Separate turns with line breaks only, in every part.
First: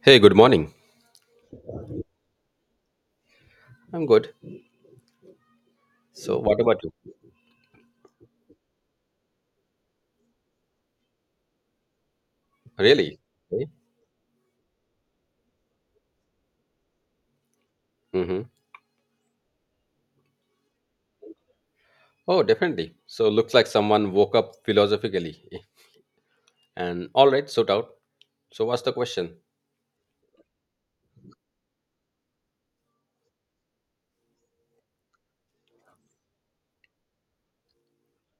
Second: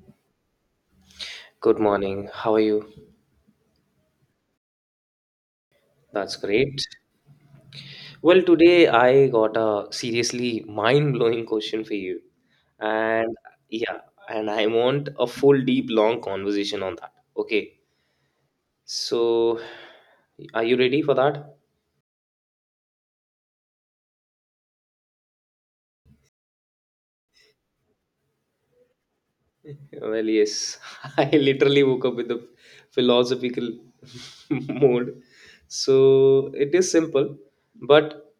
Hey, good morning.
Good morning. How are you?
I'm good.
That's
So, what about
great.
you?
Well, today I got a seriously mind-blowing question for you.
Really?
And yeah, and I want a full, deep, long conversation on that. Okay.
Mm-hmm.
So, are you ready for that?
Oh, definitely. So, looks like someone woke up philosophically. And all right, sort out. So, what's the question?
Well, yes. I literally woke up with a philosophical mode. So, it is simple, but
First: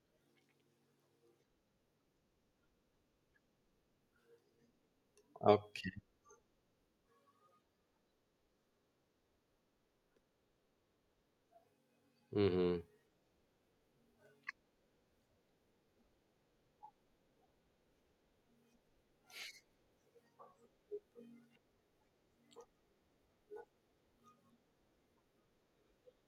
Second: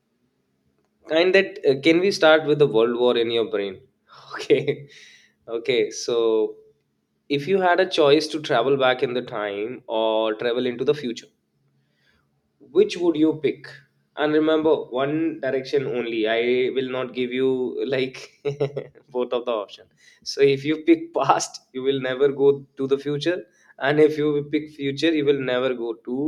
kind that can we start with the world war in your brain? Okay. Okay.
Okay.
So, if you had a choice to travel back in the time or travel into the future,
Mm-hmm.
which would you pick? And remember, one direction only. I will not give you like both of the option. So, if you pick past, you will never go to the future, and if you pick future, you will never go to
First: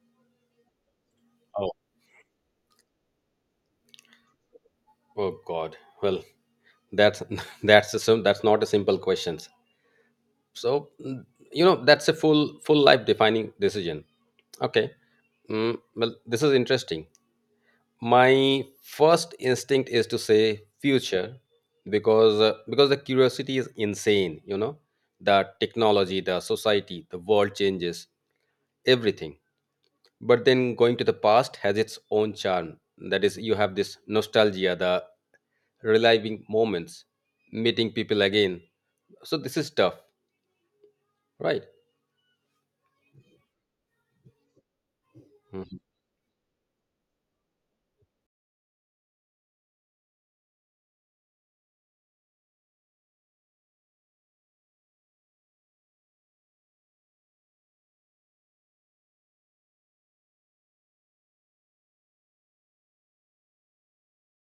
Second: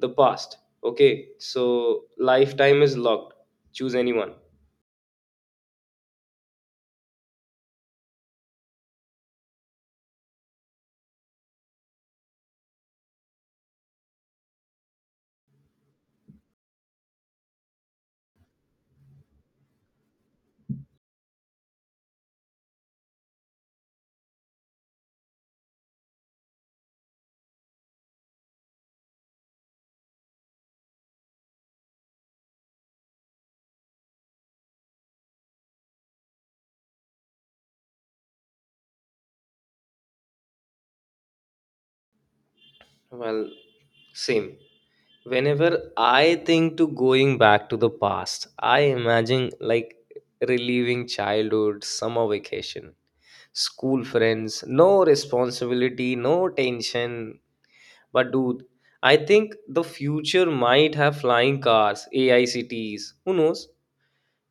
the past. Okay.
Oh,
So, lifetime is locked. Choose anyone.
oh God. Well, that's that's a that's not a simple question. So, that's a full life defining decision. Okay. Mm, well, this is interesting. My first instinct is to say future, because the curiosity is insane, you know, the technology, the society, the world changes, everything. But then going to the past has its own charm. That is, you have this nostalgia, the reliving moments, meeting people again. So this is tough, right?
Well, same. Whenever
Mhm.
I think to going back to the past, I imagine like reliving childhood summer vacation, school friends, no responsibility, no tension. But dude, I think the future might have flying cars, AI cities, who knows.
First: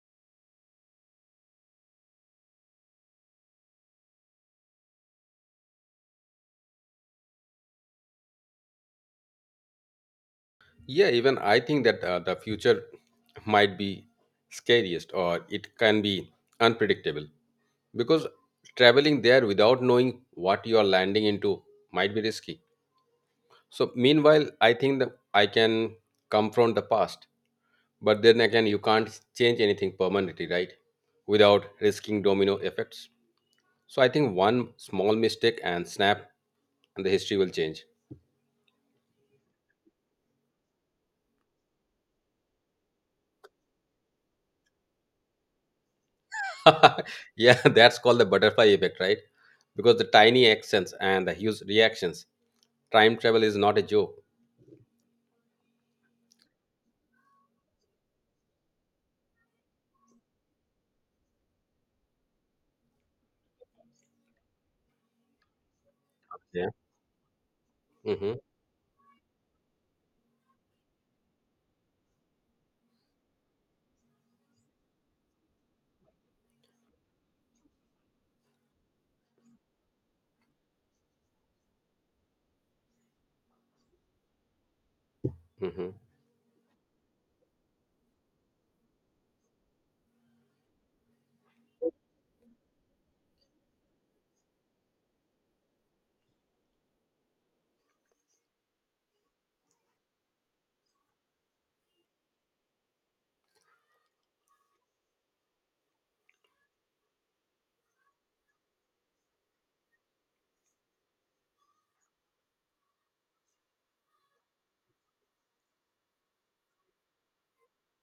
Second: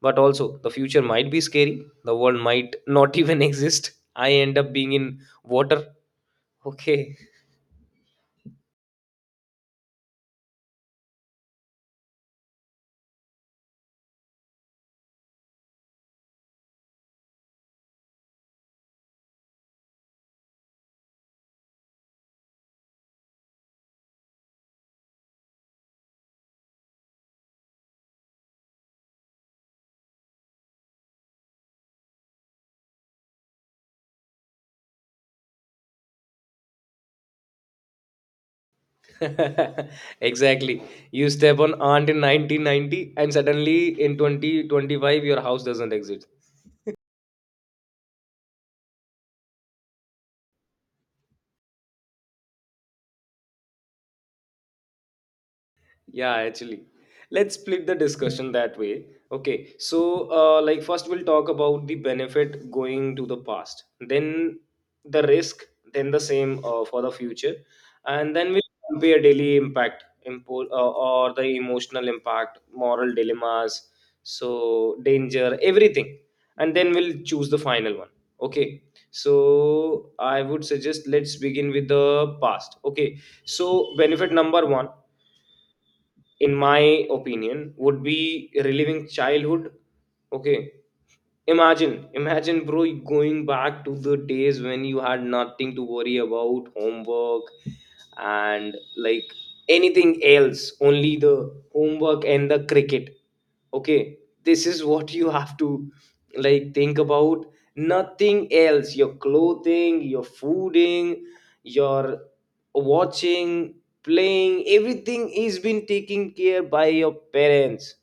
But also the future might be scary, the world might not even exist, I end up being in water. Okay.
Yeah, even I think that the future might be scariest, or it can be unpredictable, because traveling there without knowing what you are landing into might be risky. So meanwhile I think that I can confront the past, but then again you can't change anything permanently, right? Without risking domino effects. So I think one small mistake and snap, and the history will change.
Exactly. You step on aunt in 1990 and suddenly in 2025 your house doesn't exist.
Yeah, that's called the butterfly effect, right? Because the tiny actions and the huge reactions. Time travel is not a joke.
Yeah, actually, let's split the discussion that way. Okay, so like first we'll talk about the benefit going to the past, then the risk, then the same
Yeah.
for the future,
Mm-hmm.
and then we'll compare daily impact or the emotional impact, moral dilemmas, so danger, everything. And then we'll choose the final one. Okay, so I would suggest let's begin with the past. Okay, so benefit number one,
Mm-hmm.
in my opinion, would be reliving childhood. Okay. Imagine, imagine, bro, you going back to the days when you had nothing to worry about, homework and like anything else, only the homework and the cricket. Okay, this is what you have to like think about. Nothing else, your clothing, your fooding, your watching, playing, everything is been taken care by your parents.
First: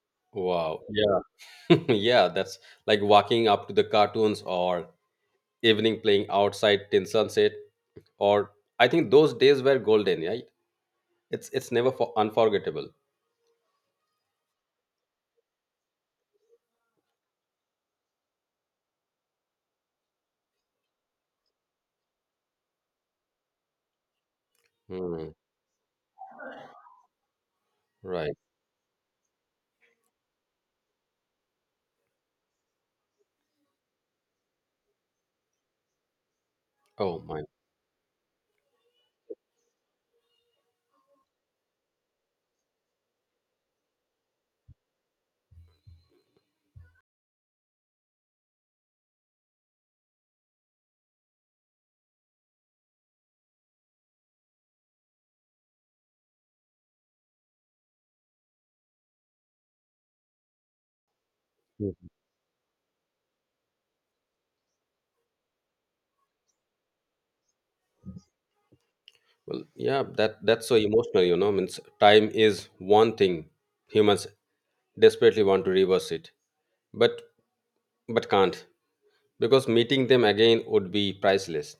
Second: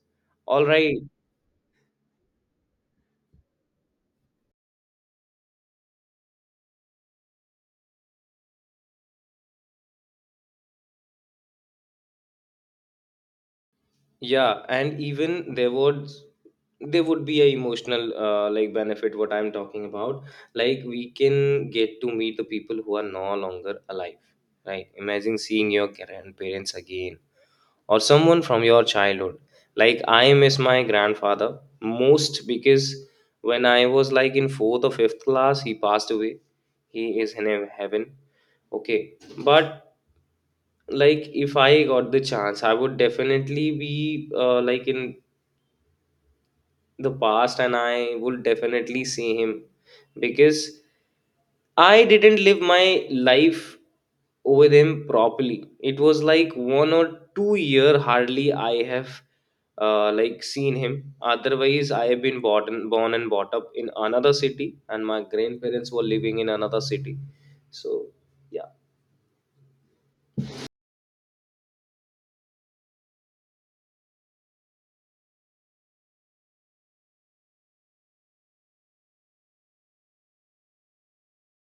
All
Wow.
right.
Yeah, that's like walking up to the cartoons or evening playing outside till sunset. Or I think those days were golden. Right? It's never for unforgettable.
Yeah, and even there would, there would be a emotional like benefit what I'm talking about. Like, we can get to meet the people who are no longer alive, right?
Hmm,
Imagine seeing your grandparents again or
right.
someone from your childhood. Like, I miss my grandfather most, because when I was like in fourth or fifth class, he passed away. He
Oh
is
my.
in heaven. Okay, but like if I got the chance, I would definitely be like in the past, and I would definitely see him. Because I didn't live my life with him properly. It was like 1 or 2 year, hardly I have like seen him. Otherwise, I
Mm.
have been born, born and brought up in another city, and my grandparents were living in another city. So yeah,
Well, yeah. That's so emotional. You know, means time is one thing humans desperately want to reverse it, but but can't, because meeting them again would be priceless.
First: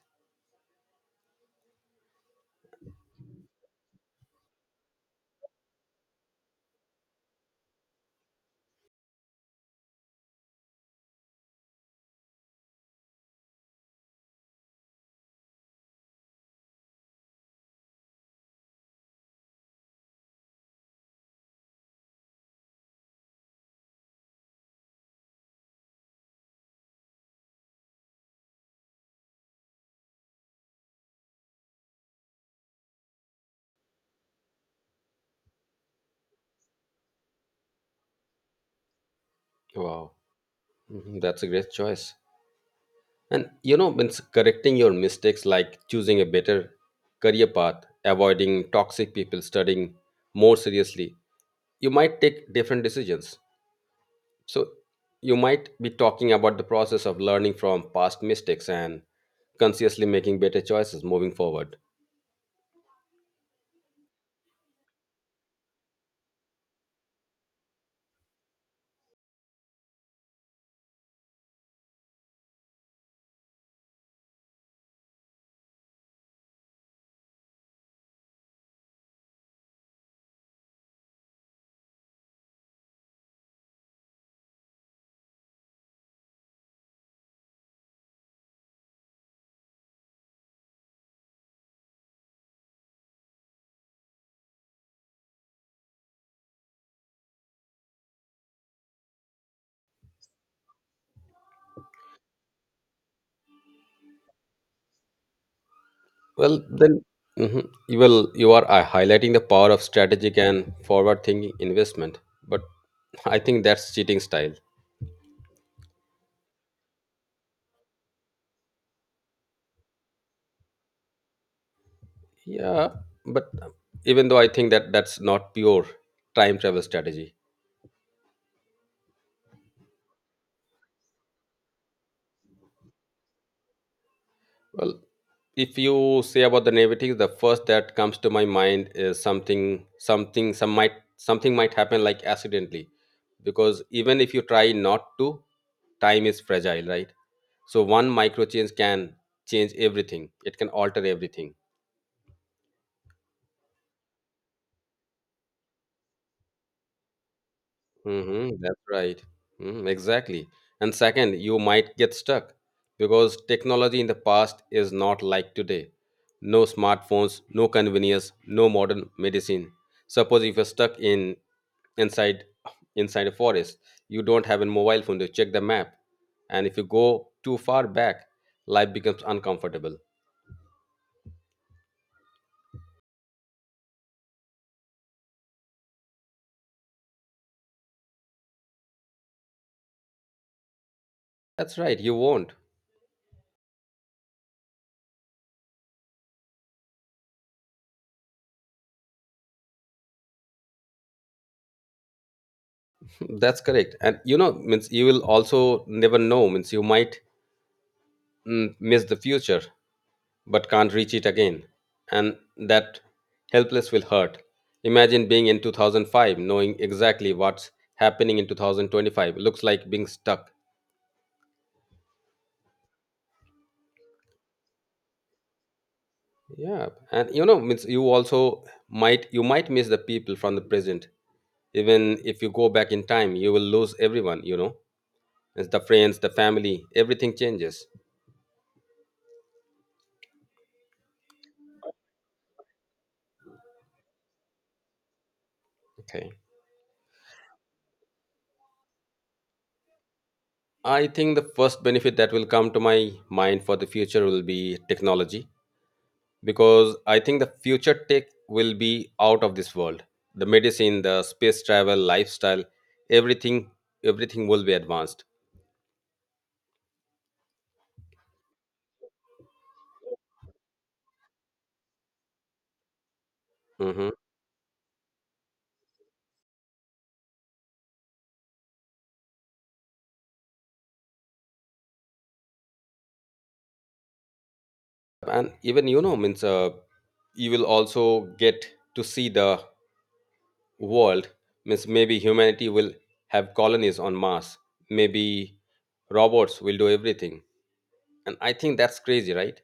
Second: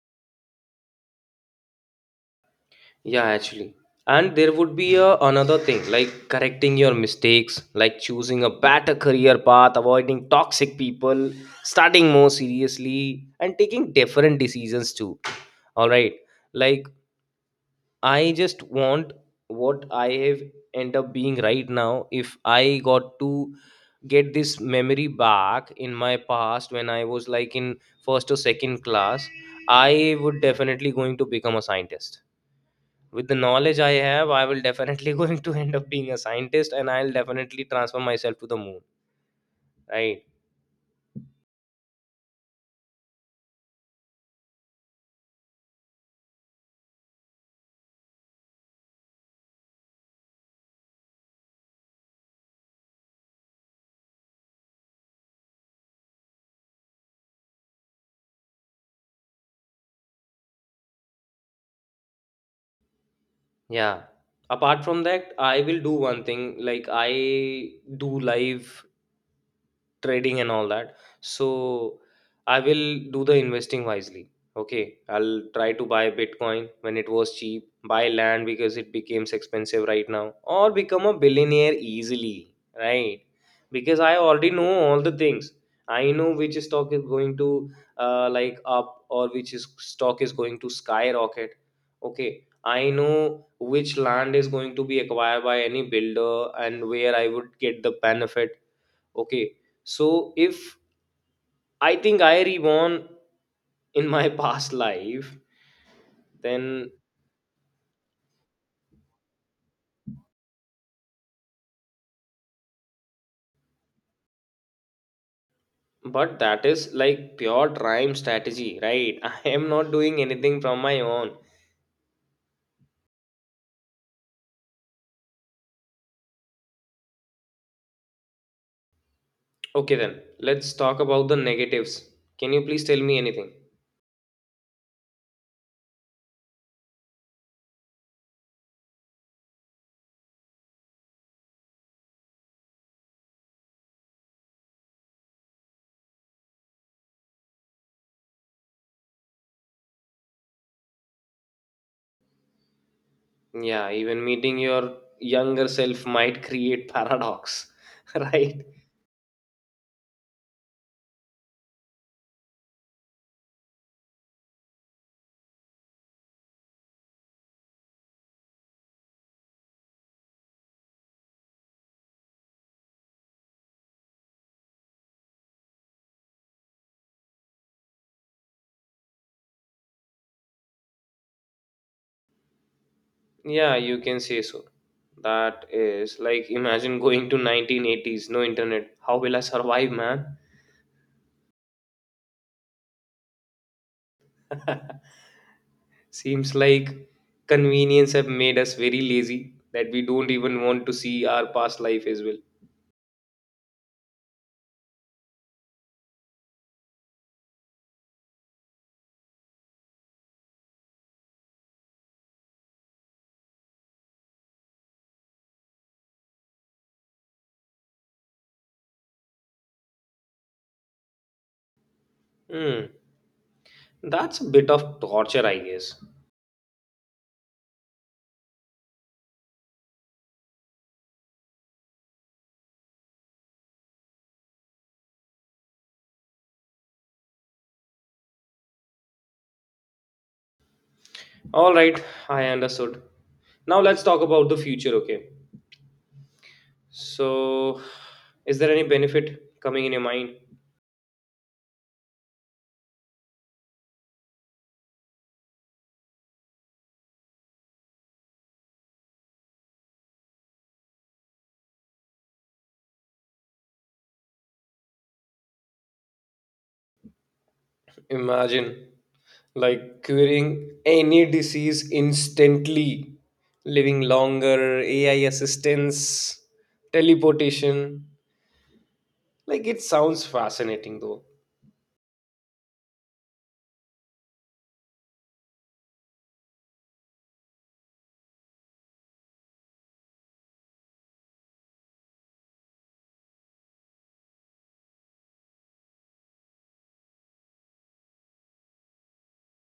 yeah, actually. And there would be a, another thing like correcting your mistakes, like choosing a better career path, avoiding toxic people, studying more seriously, and taking different decisions too. All right, like, I just want what I have end up being right now. If I got to get this memory back in my past when I was like in first or second class, I would definitely going to become a scientist. With the knowledge I have, I will definitely going to end up being a scientist, and I'll definitely transfer myself to the moon.
Wow.
Right.
Mhm, that's a great choice. And you know, means correcting your mistakes, like choosing a better career path, avoiding toxic people, studying more seriously, you might take different decisions. So you might be talking about the process of learning from past mistakes and consciously making better choices moving forward.
Yeah. Apart from that, I will do one thing. Like, I do live trading and all that, so I will do the investing wisely. Okay, I'll try to buy bitcoin when it was cheap, buy land because it becomes expensive right now, or become a billionaire easily, right? Because I already know all the things. I know which stock is going to like up, or which is stock is going to skyrocket. Okay, I know which land is going to be acquired by any builder, and where I would get the benefit. Okay, so if I think I reborn in my past life,
Well,
then
then mhm, you will you are highlighting the power of strategic and forward-thinking investment, but I think that's cheating style.
but that is like pure time strategy, right? I am not doing anything from my own.
Yeah, but even though I think that that's not pure time travel strategy.
Okay, then let's talk about the negatives. Can you please tell me anything?
Well, if you say about the naivety, the first that comes to my mind is something might happen like accidentally, because even if you try not to, time is fragile, right? So one micro change can change everything. It can alter everything.
Yeah, even meeting your younger self might create paradox,
Hmm,
right?
that's right. Mhm, exactly. And second, you might get stuck, because technology in the past is not like today. No smartphones, no convenience, no modern medicine. Suppose if you're stuck in inside inside a forest, you don't have a mobile phone to check the map. And if you go too far back, life becomes uncomfortable.
Yeah, you can say so. That is like imagine going to 1980s, no internet. How will I survive, man?
That's right, you won't.
Seems like convenience have made us very lazy that we don't even want to see our past life as well.
That's correct. And you know, means you will also never know, means you might miss the future but can't reach it again. And that helpless will hurt. Imagine being in 2005, knowing exactly what's happening in 2025. Looks like being stuck.
Hmm, that's a bit of torture, I guess.
Yeah, and you know, means you also might miss the people from the present. Even if you go back in time, you will lose everyone. You know, it's the friends, the family, everything changes.
All right, I understood. Now let's talk about the future, okay?
Okay.
So, is there any benefit coming in your mind?
I think the first benefit that will come to my mind for the future will be technology, because I think the future tech will be out of this world. The medicine, the space travel, lifestyle, everything, everything will be advanced.
Imagine like curing any disease instantly, living
Mhm.
longer, AI assistance, teleportation. Like, it sounds fascinating though.
And even you know, means you will also get to see the world. Means maybe humanity will have colonies on Mars. Maybe robots will do everything. And I think that's crazy, right?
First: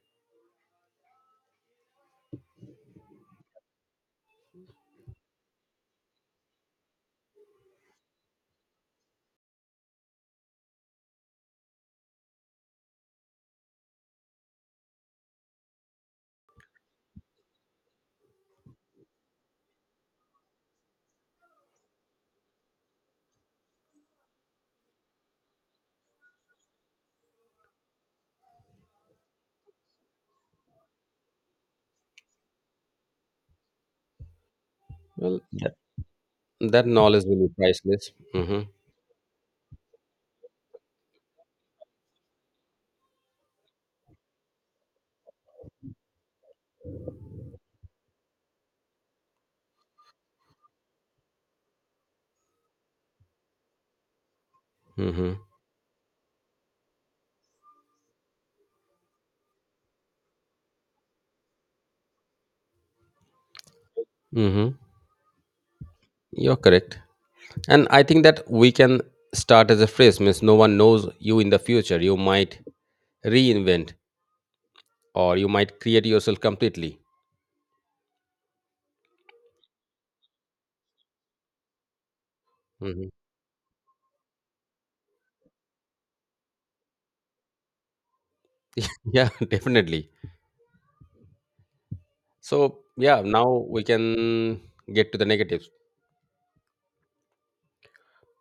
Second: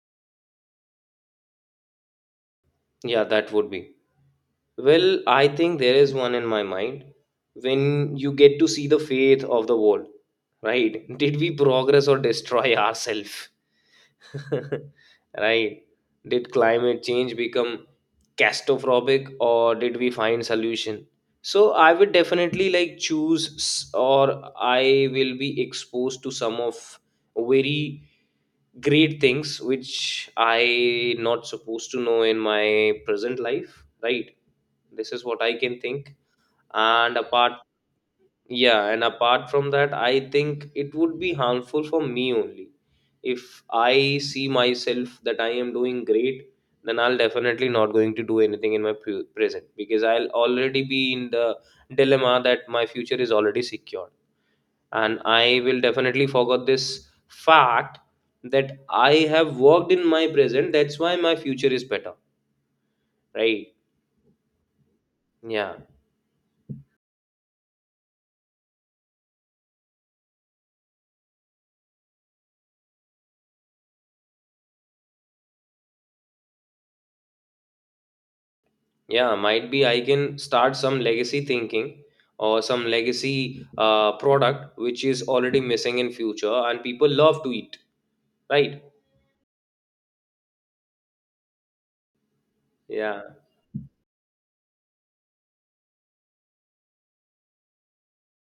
Yeah, that would be. Well, I think there is one in my mind. When you get to see the faith of the world, right? Did we progress or destroy ourselves? Right? Did climate change become catastrophic, or did we find solution? So I would definitely like choose or I will be exposed to some of very great things which I not supposed to know in my present life, right? This is
Well,
what I can think.
that
and
knowledge will
apart
be priceless. Mm-hmm.
yeah and apart from that, I think it would be harmful for me only if I see myself that I am doing great, then I'll definitely not going to do anything in my present, because I'll already be in the dilemma that my future is already secured, and
Mm-hmm.
I will definitely forget this fact that I have worked in my present, that's why my future is better, right?
Mm-hmm.
Yeah.
You're correct. And I think that we can start as a phrase, means no one knows you in the future. You might reinvent or you might create yourself completely.
Yeah, might be I can start some legacy thinking, or some
Mhm.
legacy product which is already missing in future and people love to eat, right?
Yeah, definitely. So, yeah,
Yeah,
now we can get to the negatives.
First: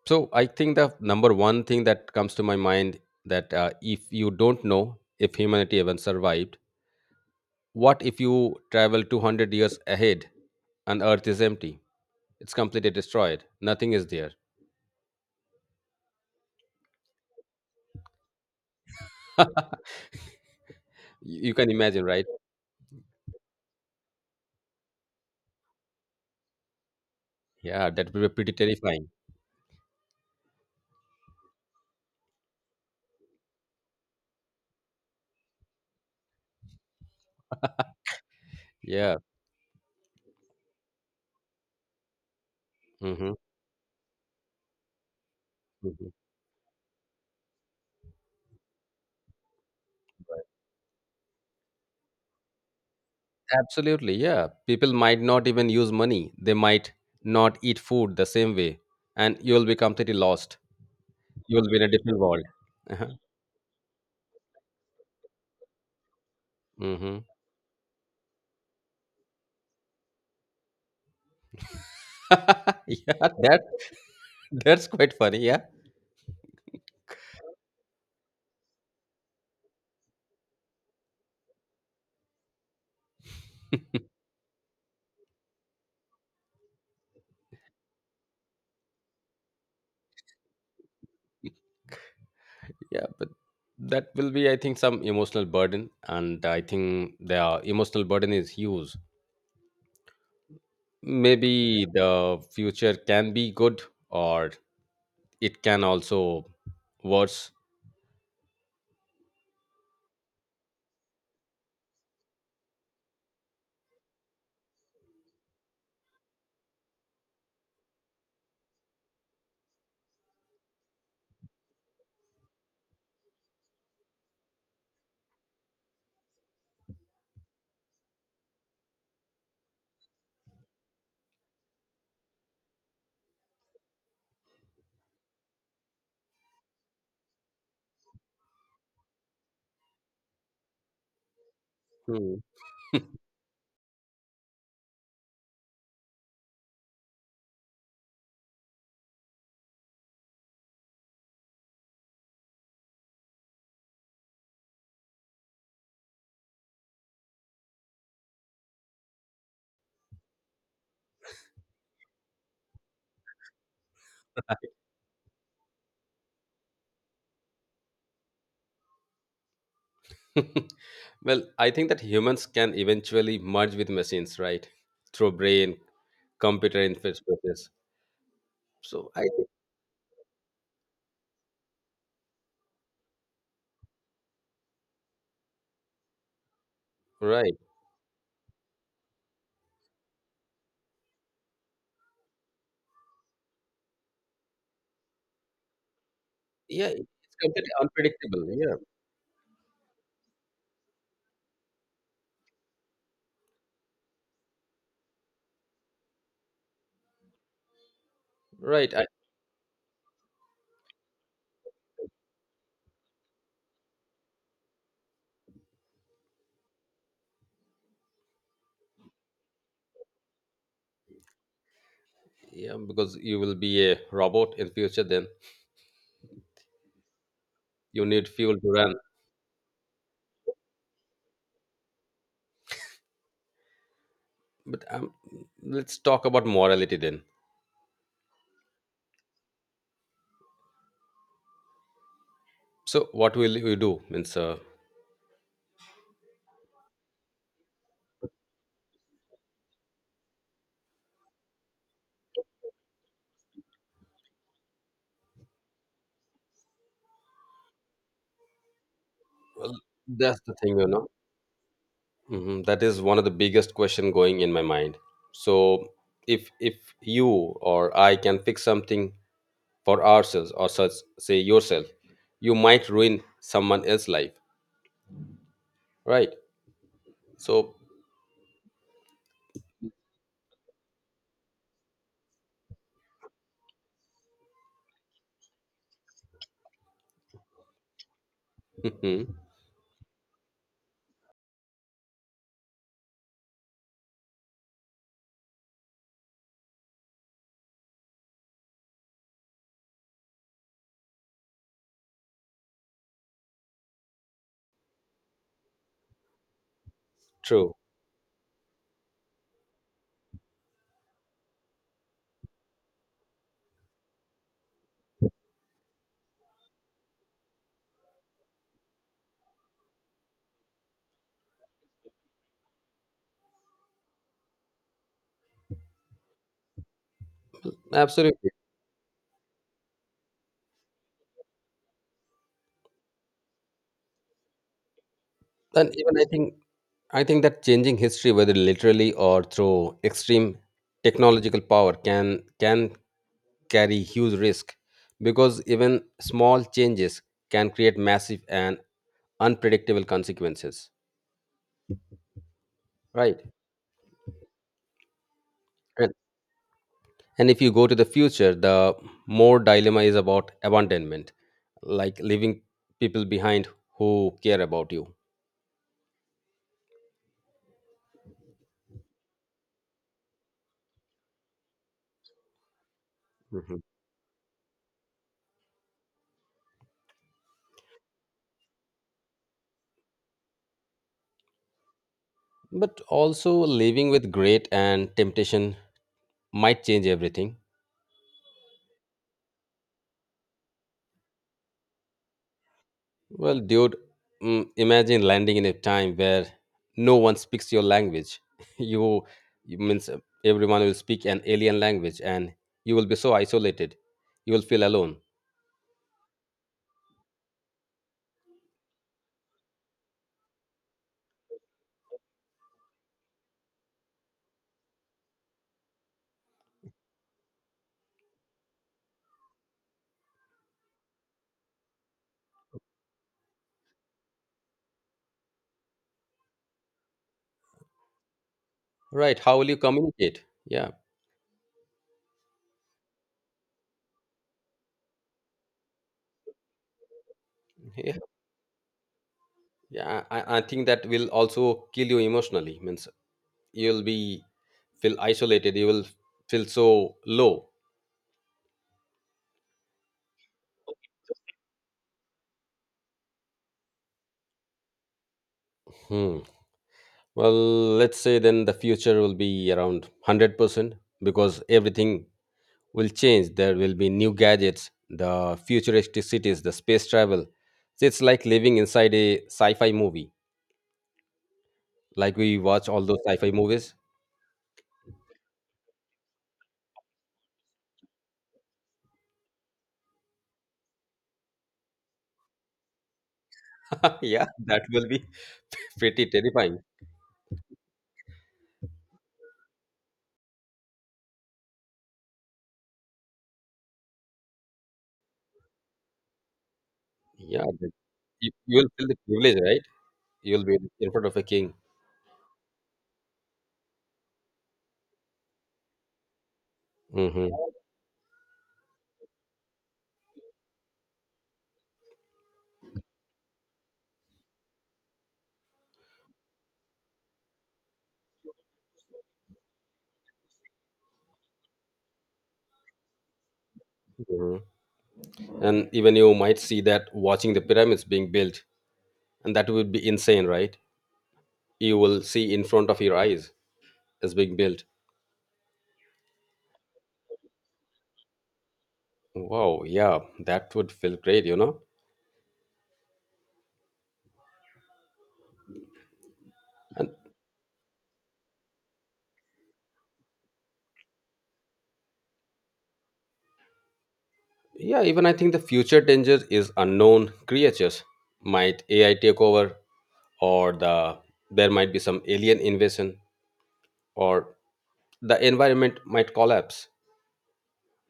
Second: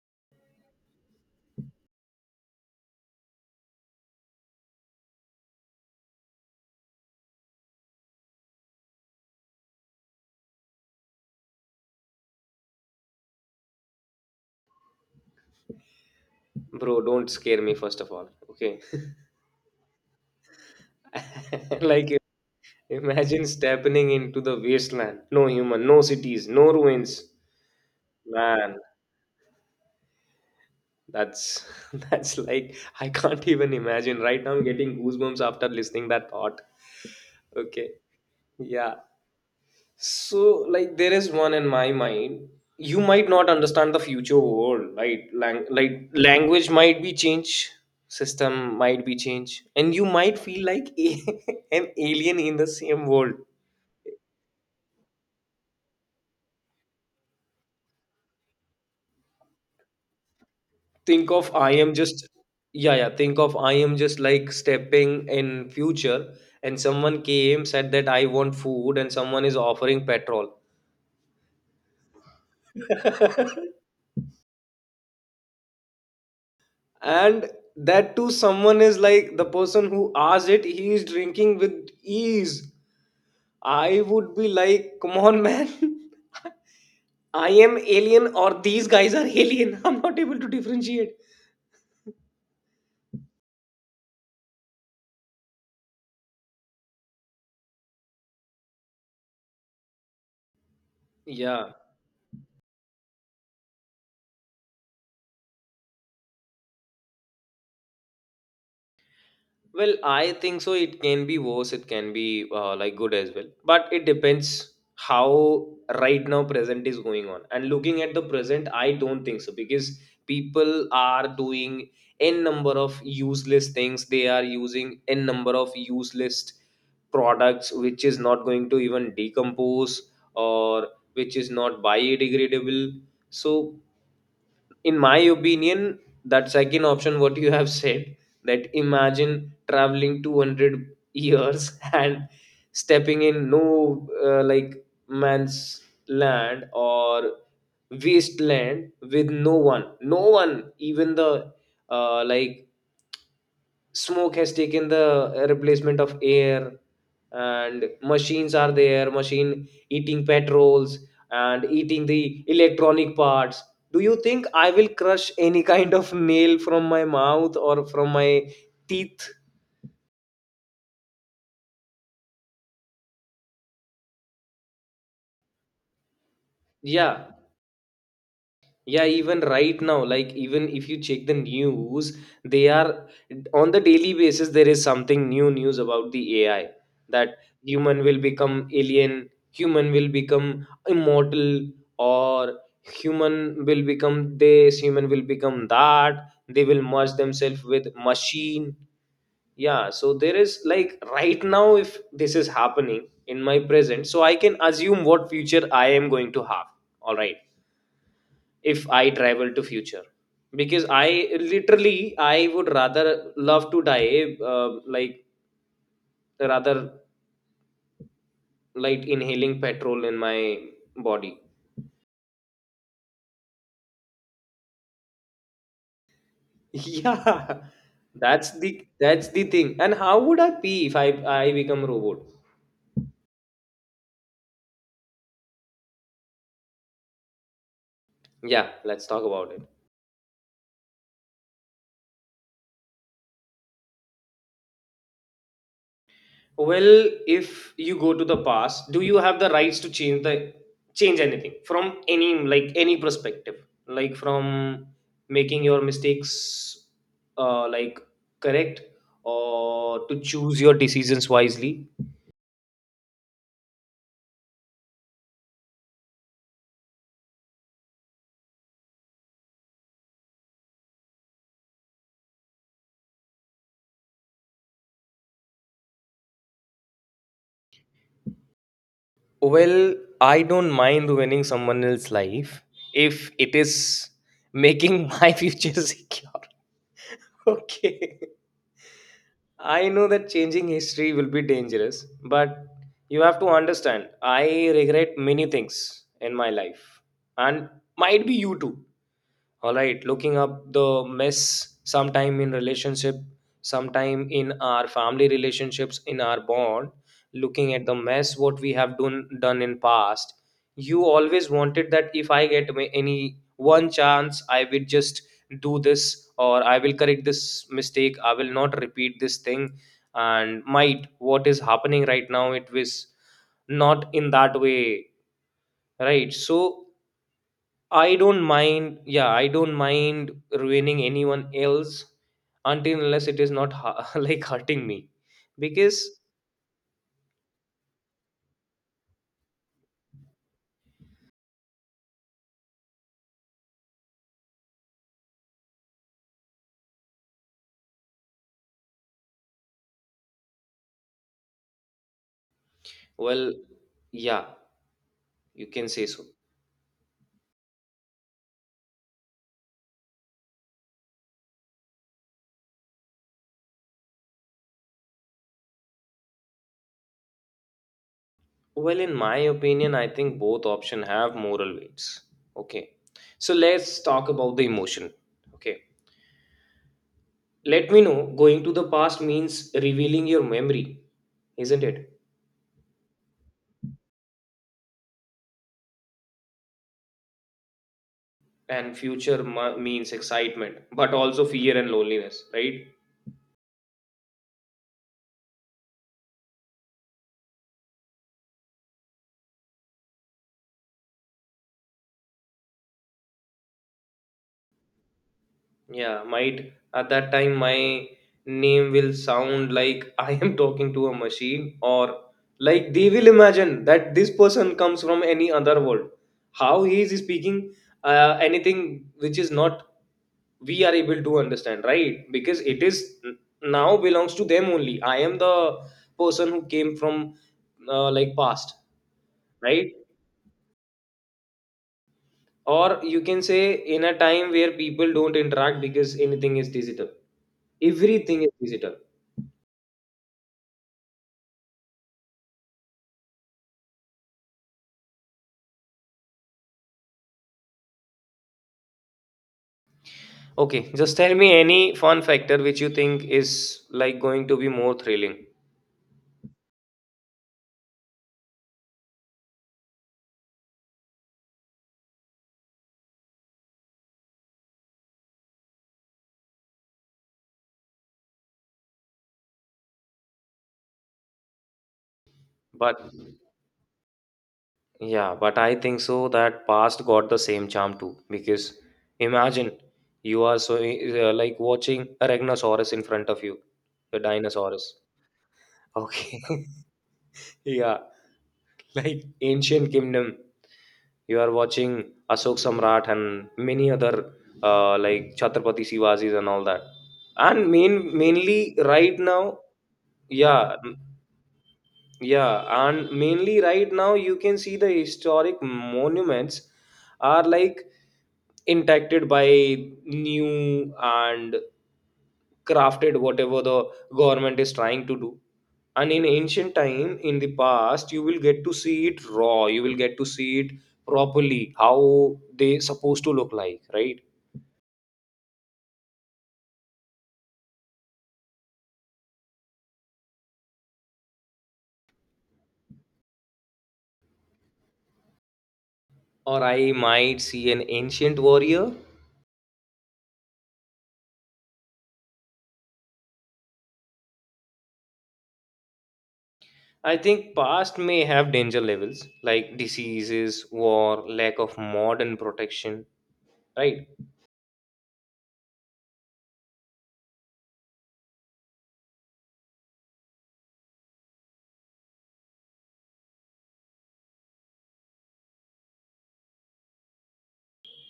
So, I think the number one thing that comes to my mind, that if you don't know if humanity even survived, what if you travel 200 years ahead and Earth is empty? It's completely destroyed. Nothing is there.
bro, don't scare me first of all. Okay.
You can imagine,
Like,
right?
imagine stepping into the wasteland. No human, no cities, no ruins.
Yeah, that would be pretty
Man,
terrifying.
that's that's like I can't even imagine. Right now I'm getting goosebumps after listening that thought. Okay. Yeah.
Yeah.
So, like, there is one in my mind. You
Hmm.
might
Hmm.
not understand the future world. Like, like language might be changed, system might be changed, and you might feel like an alien in the same world.
Absolutely. Yeah. People might not even use money. They might not eat food the same way. And you'll be completely lost.
Think of
You'll
I
be in a
am
different
just,
world.
yeah,
Uh-huh.
yeah. Think of I am just like stepping in future, and someone
Hmm.
came said that I want food, and someone is offering petrol.
Yeah, that's quite funny. Yeah.
And that too, someone is like the person who asked it, he is drinking with ease. I would be like, come on, man. I am alien or these guys are alien, I'm not able to differentiate.
Yeah, but that will be, I think, some emotional burden. And I think the emotional burden is huge.
Yeah.
Maybe the future can be good, or it can also worse.
Well, I think so. It can be worse. It can be like good as well. But it depends how right now present is going on. And looking at the present, I don't think so, because people are doing n number of useless things. They are using n number of useless products which is not going to even decompose, or which is not biodegradable. So in my opinion, that second option what you have said, that imagine traveling 200 years and
Hmm.
stepping in no like man's land, or wasteland with no one, no one, even the like smoke has taken the replacement of air, and machines are there, machine eating petrols and eating the electronic parts. Do you think I will crush any kind of nail from my mouth or from my teeth?
Well, I think that humans can eventually merge with machines, right? Through brain, computer
Yeah,
interfaces.
yeah,
So I
even
think,
right now, like, even if you check the news, they are on the daily basis there is something new news about the AI, that
right.
human will become alien, human will become immortal, or human will become this, human will become that, they will
Yeah, it's
merge themselves
completely
with
unpredictable. Yeah,
machine. Yeah, so there is like right now if this is happening in my present, so I can assume what future I am going to have. All right, if
right.
I travel to future, because I literally I would rather love to die like rather like inhaling petrol in my body.
Yeah, because you will be a robot in future. Then
Yeah,
you need fuel
that's
to
the,
run.
that's the thing. And how would I pee if I become a robot?
But let's talk about morality then.
Yeah, let's talk about it.
So what will you do? Means
Well, if you go to the past, do you have the rights to change the change anything from any like any perspective, like from making your mistakes like correct, or to
that's the
choose your
thing, you know.
decisions wisely?
Mhm, that is one of the biggest question going in my mind. So if you or I can fix something for ourselves, or such, say yourself, you might ruin someone else's life, right? So
Well, I don't mind ruining someone else's life if it is making my future secure. Okay.
mhm,
I know that changing history will be dangerous, but you have to understand, I regret many things in my life, and might be you too. All right, looking up the mess, sometime in relationship, sometime in our family relationships, in our bond, looking
true,
at the mess what we have done in past. You always wanted that if I get any one chance, I will just do this, or I will correct this mistake, I will not repeat this thing. And might what is happening right now, it was not in that way, right? So I don't
absolutely.
mind. Yeah, I don't mind ruining anyone else until unless it is not like hurting me.
And
Because,
even I think that changing history, whether literally or through extreme technological power, can carry huge risk, because even small changes can create massive and unpredictable consequences, right?
well, yeah, you can say
And
so.
And if you go to the future, the more dilemma is about abandonment, like leaving people behind who care about you.
Well, in my opinion, I think both option have moral weights. Okay. So
Mhm.
let's talk about the emotion. Okay. Let me know, going to the past means revealing your memory, isn't it?
But also living with great and temptation might change everything.
And future means excitement, but also fear and loneliness, right?
Well, dude, mm, imagine landing in a time where no one speaks your language. you, you means Everyone will speak an alien language, and you will be so isolated. You will feel alone.
Yeah, might at that time my name will sound like I am talking to a machine, or like they will imagine that this person comes from any other world. How he is speaking anything which is not we are able to understand, right? Because it is now belongs to them only. I am the person who came from like past,
Right? How will you
right?
communicate? Yeah.
Or you can say in a time where people don't interact because anything is digital, everything is digital.
Yeah, I think that will also kill you emotionally. Means you'll be feel isolated. You will feel so low.
Okay, just tell me any fun factor which you think is like going to be more thrilling.
Hmm. Well, let's say then the future will be around 100%, because everything will change. There will be new gadgets, the futuristic cities, the space travel. So it's like living inside a sci-fi movie, like we watch
But
all those sci-fi movies.
yeah, but I think so that past got the same charm too. Because imagine you are so like watching a Rhinoceros in front of you, the
Yeah, that
dinosaurs.
will be pretty
Okay,
terrifying.
yeah, like ancient kingdom. You are watching Ashok Samrat and many other like Chhatrapati Shivaji's and all that.
Yeah,
And main
you,
mainly
you will feel the
right
privilege,
now,
right? You'll
yeah.
be in front of a king.
Yeah, and mainly right now you can see the historic monuments are
Hmm.
like impacted by new and crafted whatever the government is trying to do. And in ancient time in the past, you will get to see it raw, you will get to see it properly how they supposed to look like, right?
Hmm. And even you might see that watching the pyramids being built, and that would be insane, right? You will see in front of your eyes is being built.
Or I might see an ancient warrior.
Wow, yeah, that would feel great, you know? And
I think past may have danger levels like diseases, war, lack of modern protection, right?
yeah, even I think the future danger is unknown creatures. Might AI take over, or there might be some alien invasion, or the environment might collapse.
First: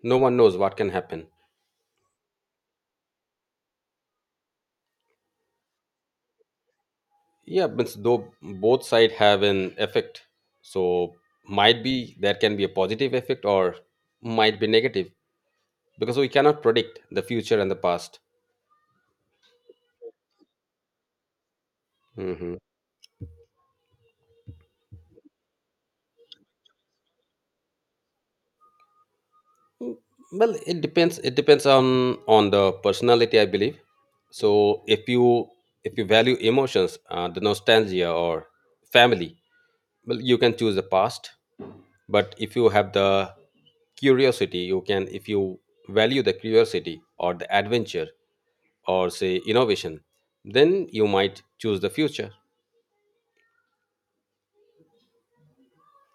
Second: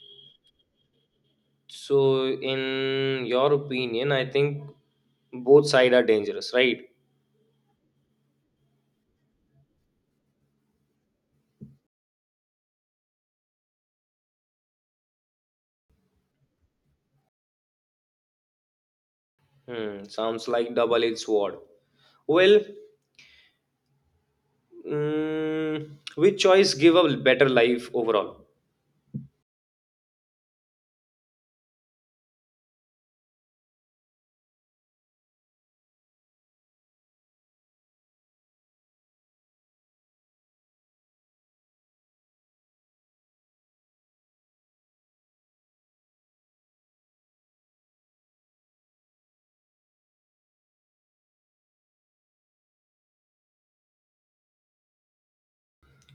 No one knows what can happen.
So, in your opinion, I think both side are dangerous, right?
Yeah, but though both side have an effect, so might be there can be a positive effect or might be negative, because we cannot predict the future and the past.
Hmm, sounds like double-edged sword.
Mhm.
Well, mm, which choice give a better life overall?
Mm, well it depends on the personality, I believe. So if you value emotions, the nostalgia or family, well, you can choose the past. But if you have the curiosity you can if you value the curiosity or the adventure, or say innovation, then you might choose the future.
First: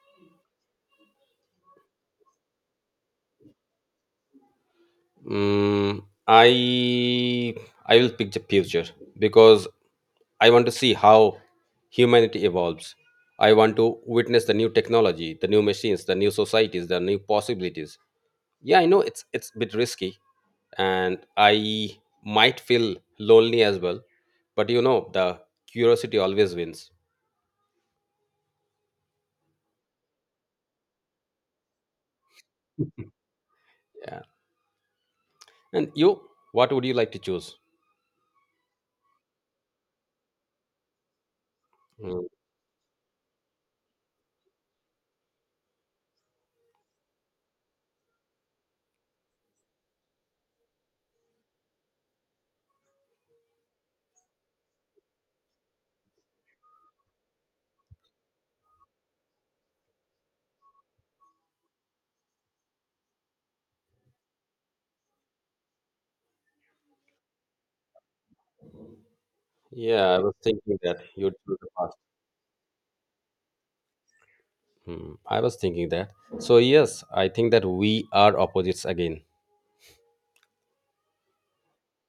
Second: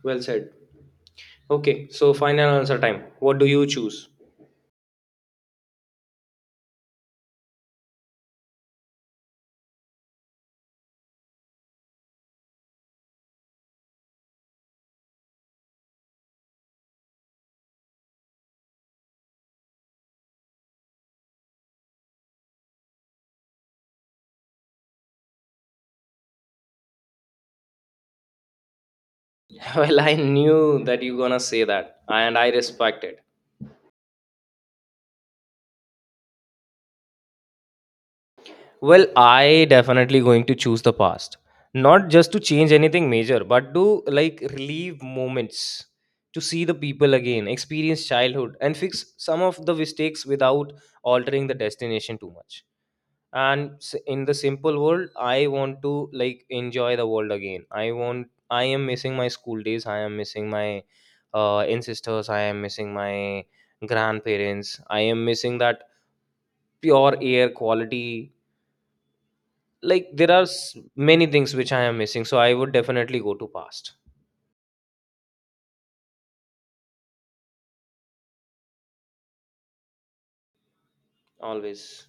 Well said. Okay, so final answer time. What do you choose?
Mm, I I will pick the future because I want to see how humanity evolves. I want to witness the new technology, the new machines, the new societies, the new possibilities. Yeah, I know it's a bit risky, and I might feel lonely as well. But you know, the curiosity always wins.
Well, I knew that you gonna say that, and I respect it.
Yeah. And you, what would you like to choose?
Well, I definitely going to choose the past. Not
Mm.
just to change anything major, but to like relieve moments, to see the people again, experience childhood, and fix some of the mistakes without altering the destination too much. And in the simple world, I want to like enjoy the world again. I want. I am missing my school days. I am missing my ancestors. I am missing my grandparents. I am missing that pure air quality.
Yeah,
Like
I
there
was
are
thinking that
many
you
things
choose the
which I
past.
am missing, so I would definitely go to past.
Hmm. I was thinking that. So yes, I think that we are opposites again.
Always,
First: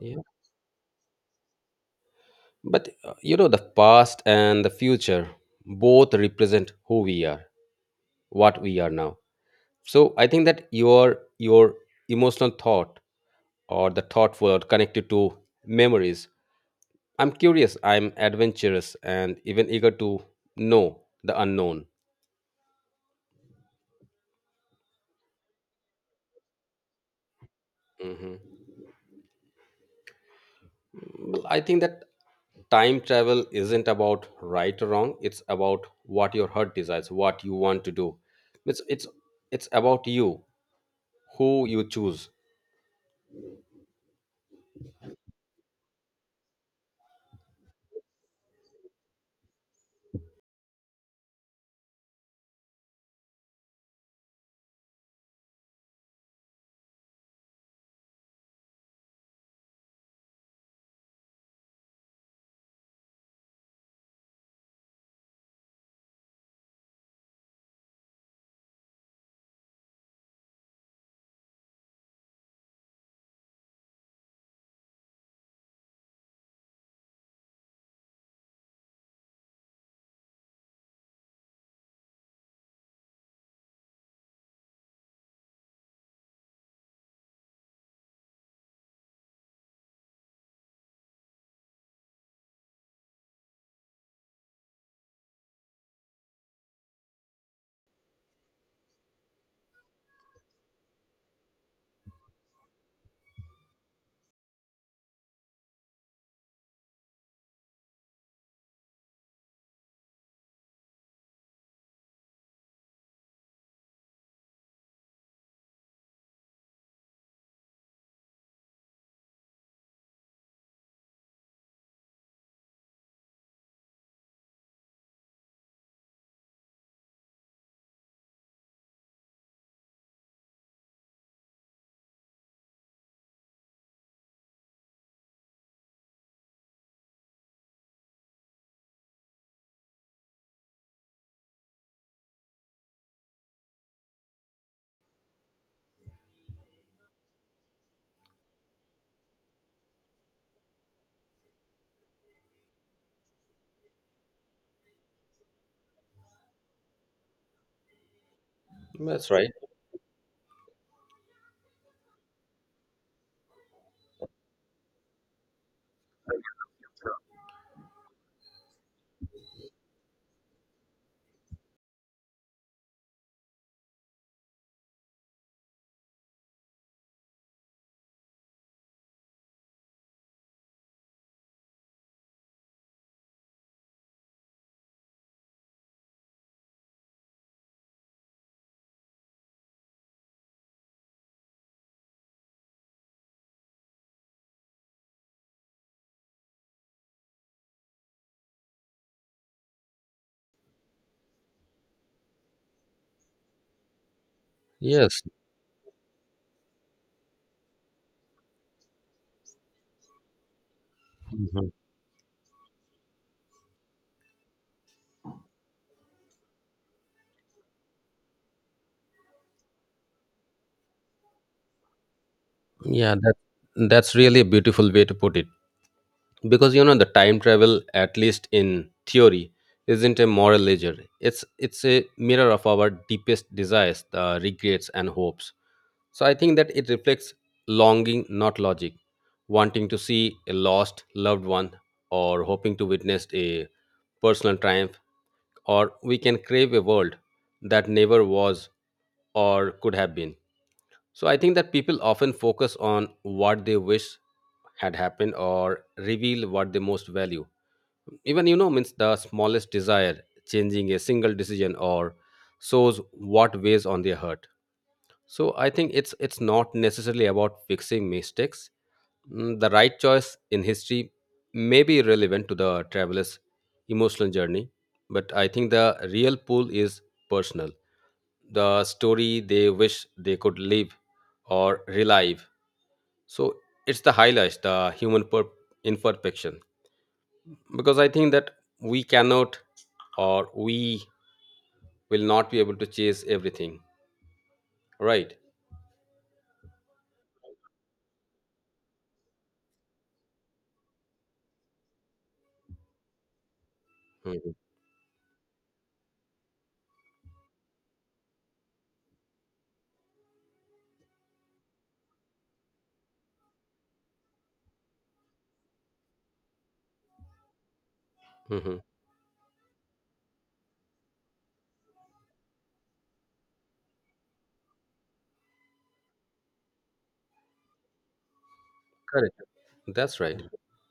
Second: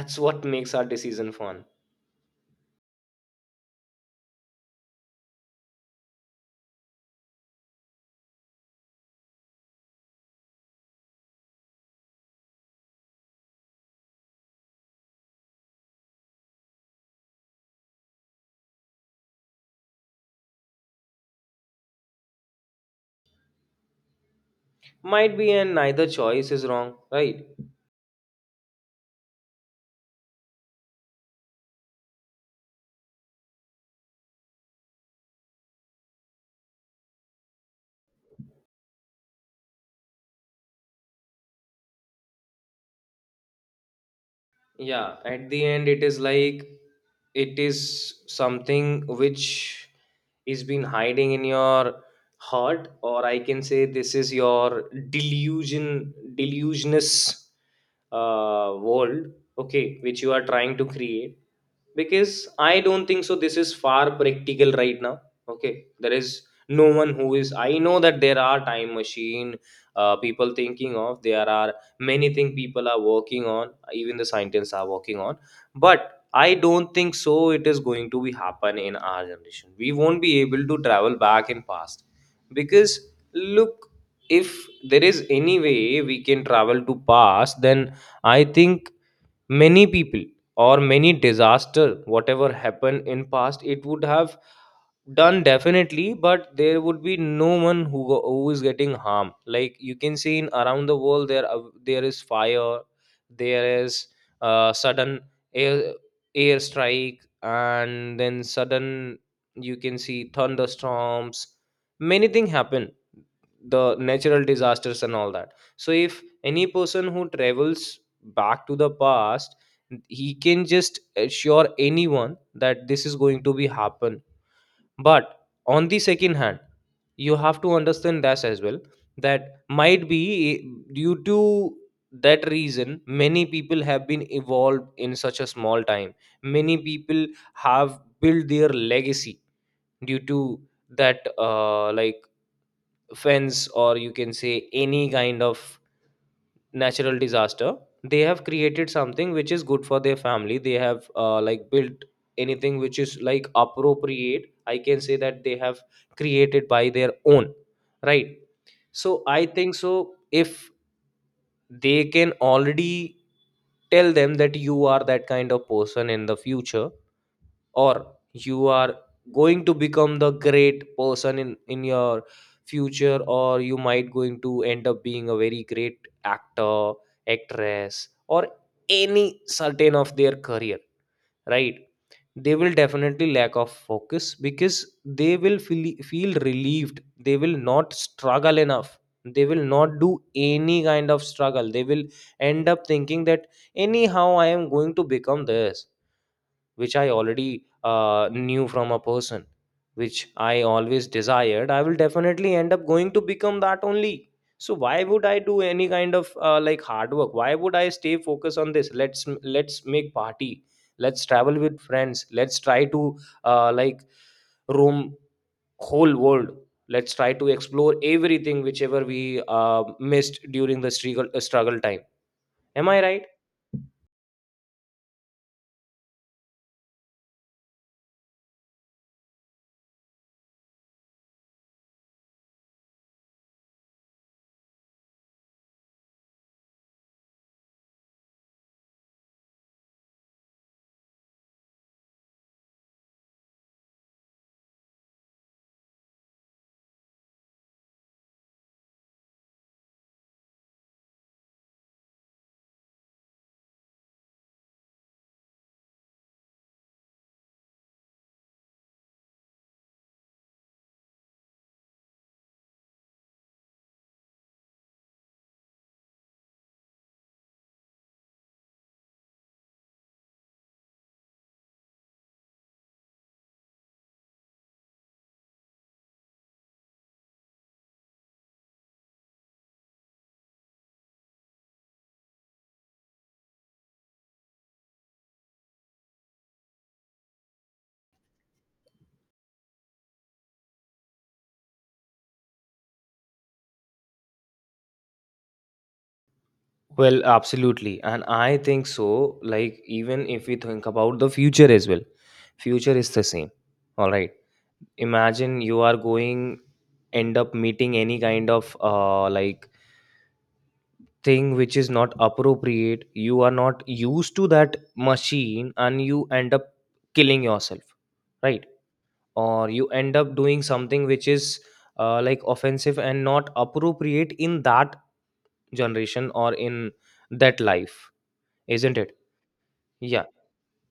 Yeah,
what makes our decision fun.
but you know, the past and the future both represent who we are, what we are now. So I think that your emotional thought, or the thoughtful or connected to memories. I'm curious. I'm adventurous and even eager to know the unknown.
Might be, and neither choice is wrong, right?
Mhm. Well, I think that time travel isn't about right or wrong, it's about what your heart desires, what you want to do. it's it's it's about you, who you choose.
Yeah, at the end it is like, it is something which is been hiding in your heart, or I can say this is your delusionous world. Okay, which you are trying to create. Because I don't think so this is far practical right now. Okay, there is no one who is, I know that there are time machine, people thinking of, there are many things people are working on, even the scientists are working on, but I don't think so it is going to be happen in our generation. We won't be able to travel back in past, because look, if there is any way we can travel to past, then I think many people or many disaster whatever happened in past it would have done definitely, but there would be no one who who is getting harm. Like you can see in around the world, there are- there is fire, there is sudden air air strike, and then sudden you can see thunderstorms, many things happen, the natural disasters and all that. So if any person who travels back to the past, he can just assure anyone that this is going to be happen. But on the second hand, you have to understand that as well, that might be due to that reason many people have been evolved in such a small time, many people have built their legacy due to that like fence, or you can say any kind of natural disaster. They have created something which is good for their family, they have like built anything which is like appropriate, I can say that they have created by their own, right? So
That's
I
right.
think so if they can already tell them that you are that kind of person in the future, or you are going to become the great person in your future, or you might going to end up being a very great actor, actress, or any certain of their career, right? They will definitely lack of focus, because they will feel relieved, they will not struggle enough, they will not do any kind of struggle. They will end up thinking that anyhow I am going to become this, which I already knew from a person, which I always desired, I will definitely end up going to become that only. So why
Yes.
would I do any kind of like hard work? Why would I stay focused on this? Let's make party. Let's travel
Mhm.
with friends. Let's try to like roam whole world. Let's try to explore everything whichever we missed during the struggle time. Am I
yeah
right?
that that's really a beautiful way to put it, because you know the time travel, at least in theory, isn't a moral ledger. It's a mirror of our deepest desires, the regrets and hopes. So I think that it reflects longing, not logic, wanting to see a lost loved one or hoping to witness a personal triumph, or we can crave a world that never was or could have been. So I think that people often focus on what they wish had happened, or reveal what they most value. Even you know means the smallest desire, changing a single decision or shows what weighs on their heart. So I think it's not necessarily about fixing mistakes. Mm, the right choice in history may be relevant to the traveler's emotional journey, but I think the real pull is personal. The story they wish they could live or relive. So it's the highlights, the imperfection. Because I think that we cannot or we will not be able to chase everything, right?
Well, absolutely. And I think so. Like, even if we think about the future as well, future is the same. All right.
Mhm.
Imagine you are going, end up meeting any kind of like thing which is not appropriate. You are not used to that machine and you end up killing yourself, right?
Mhm.
Or you end up doing something which is like offensive and not appropriate in that generation or in that life, isn't it?
Correct. That's
Yeah.
right.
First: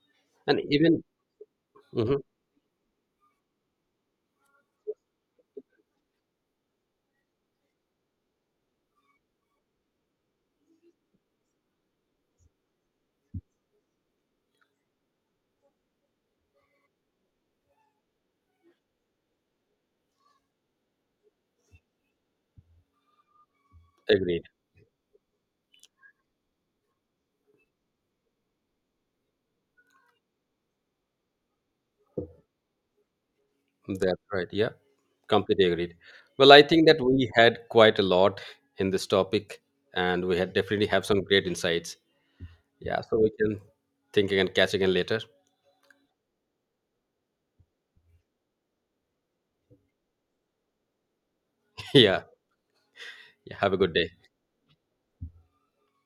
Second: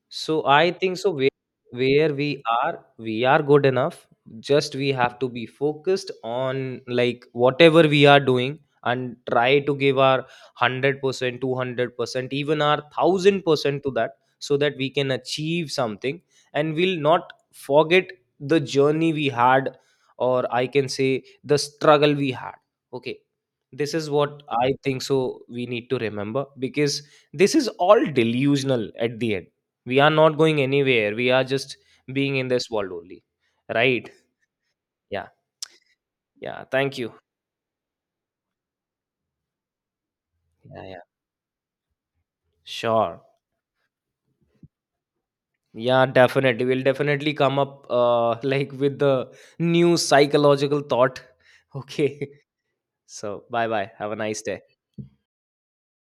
So
And
I think
even
so where
hmm
we are good enough. Just we have to be focused on like whatever we are doing and try to give our 100%, 200%, even our 1000% to that, so that we can achieve something and we'll not forget the journey we had, or I can say the struggle we had. Okay. This is
agreed.
what I think so we need to remember, because this is all delusional. At the end, we are not going anywhere, we are just being in this world only, right?
That's right. Yeah,
Yeah,
completely agreed. Well, I
yeah,
think
thank
that
you.
we had quite a lot in this topic, and we had
Yeah,
definitely
yeah,
have some great insights. Yeah, so
sure.
we can think again, catch again later.
Yeah, definitely we'll definitely come up like with the new psychological thought.
Yeah,
Okay. So
yeah,
bye
have a
bye,
good
have a
day.
nice day.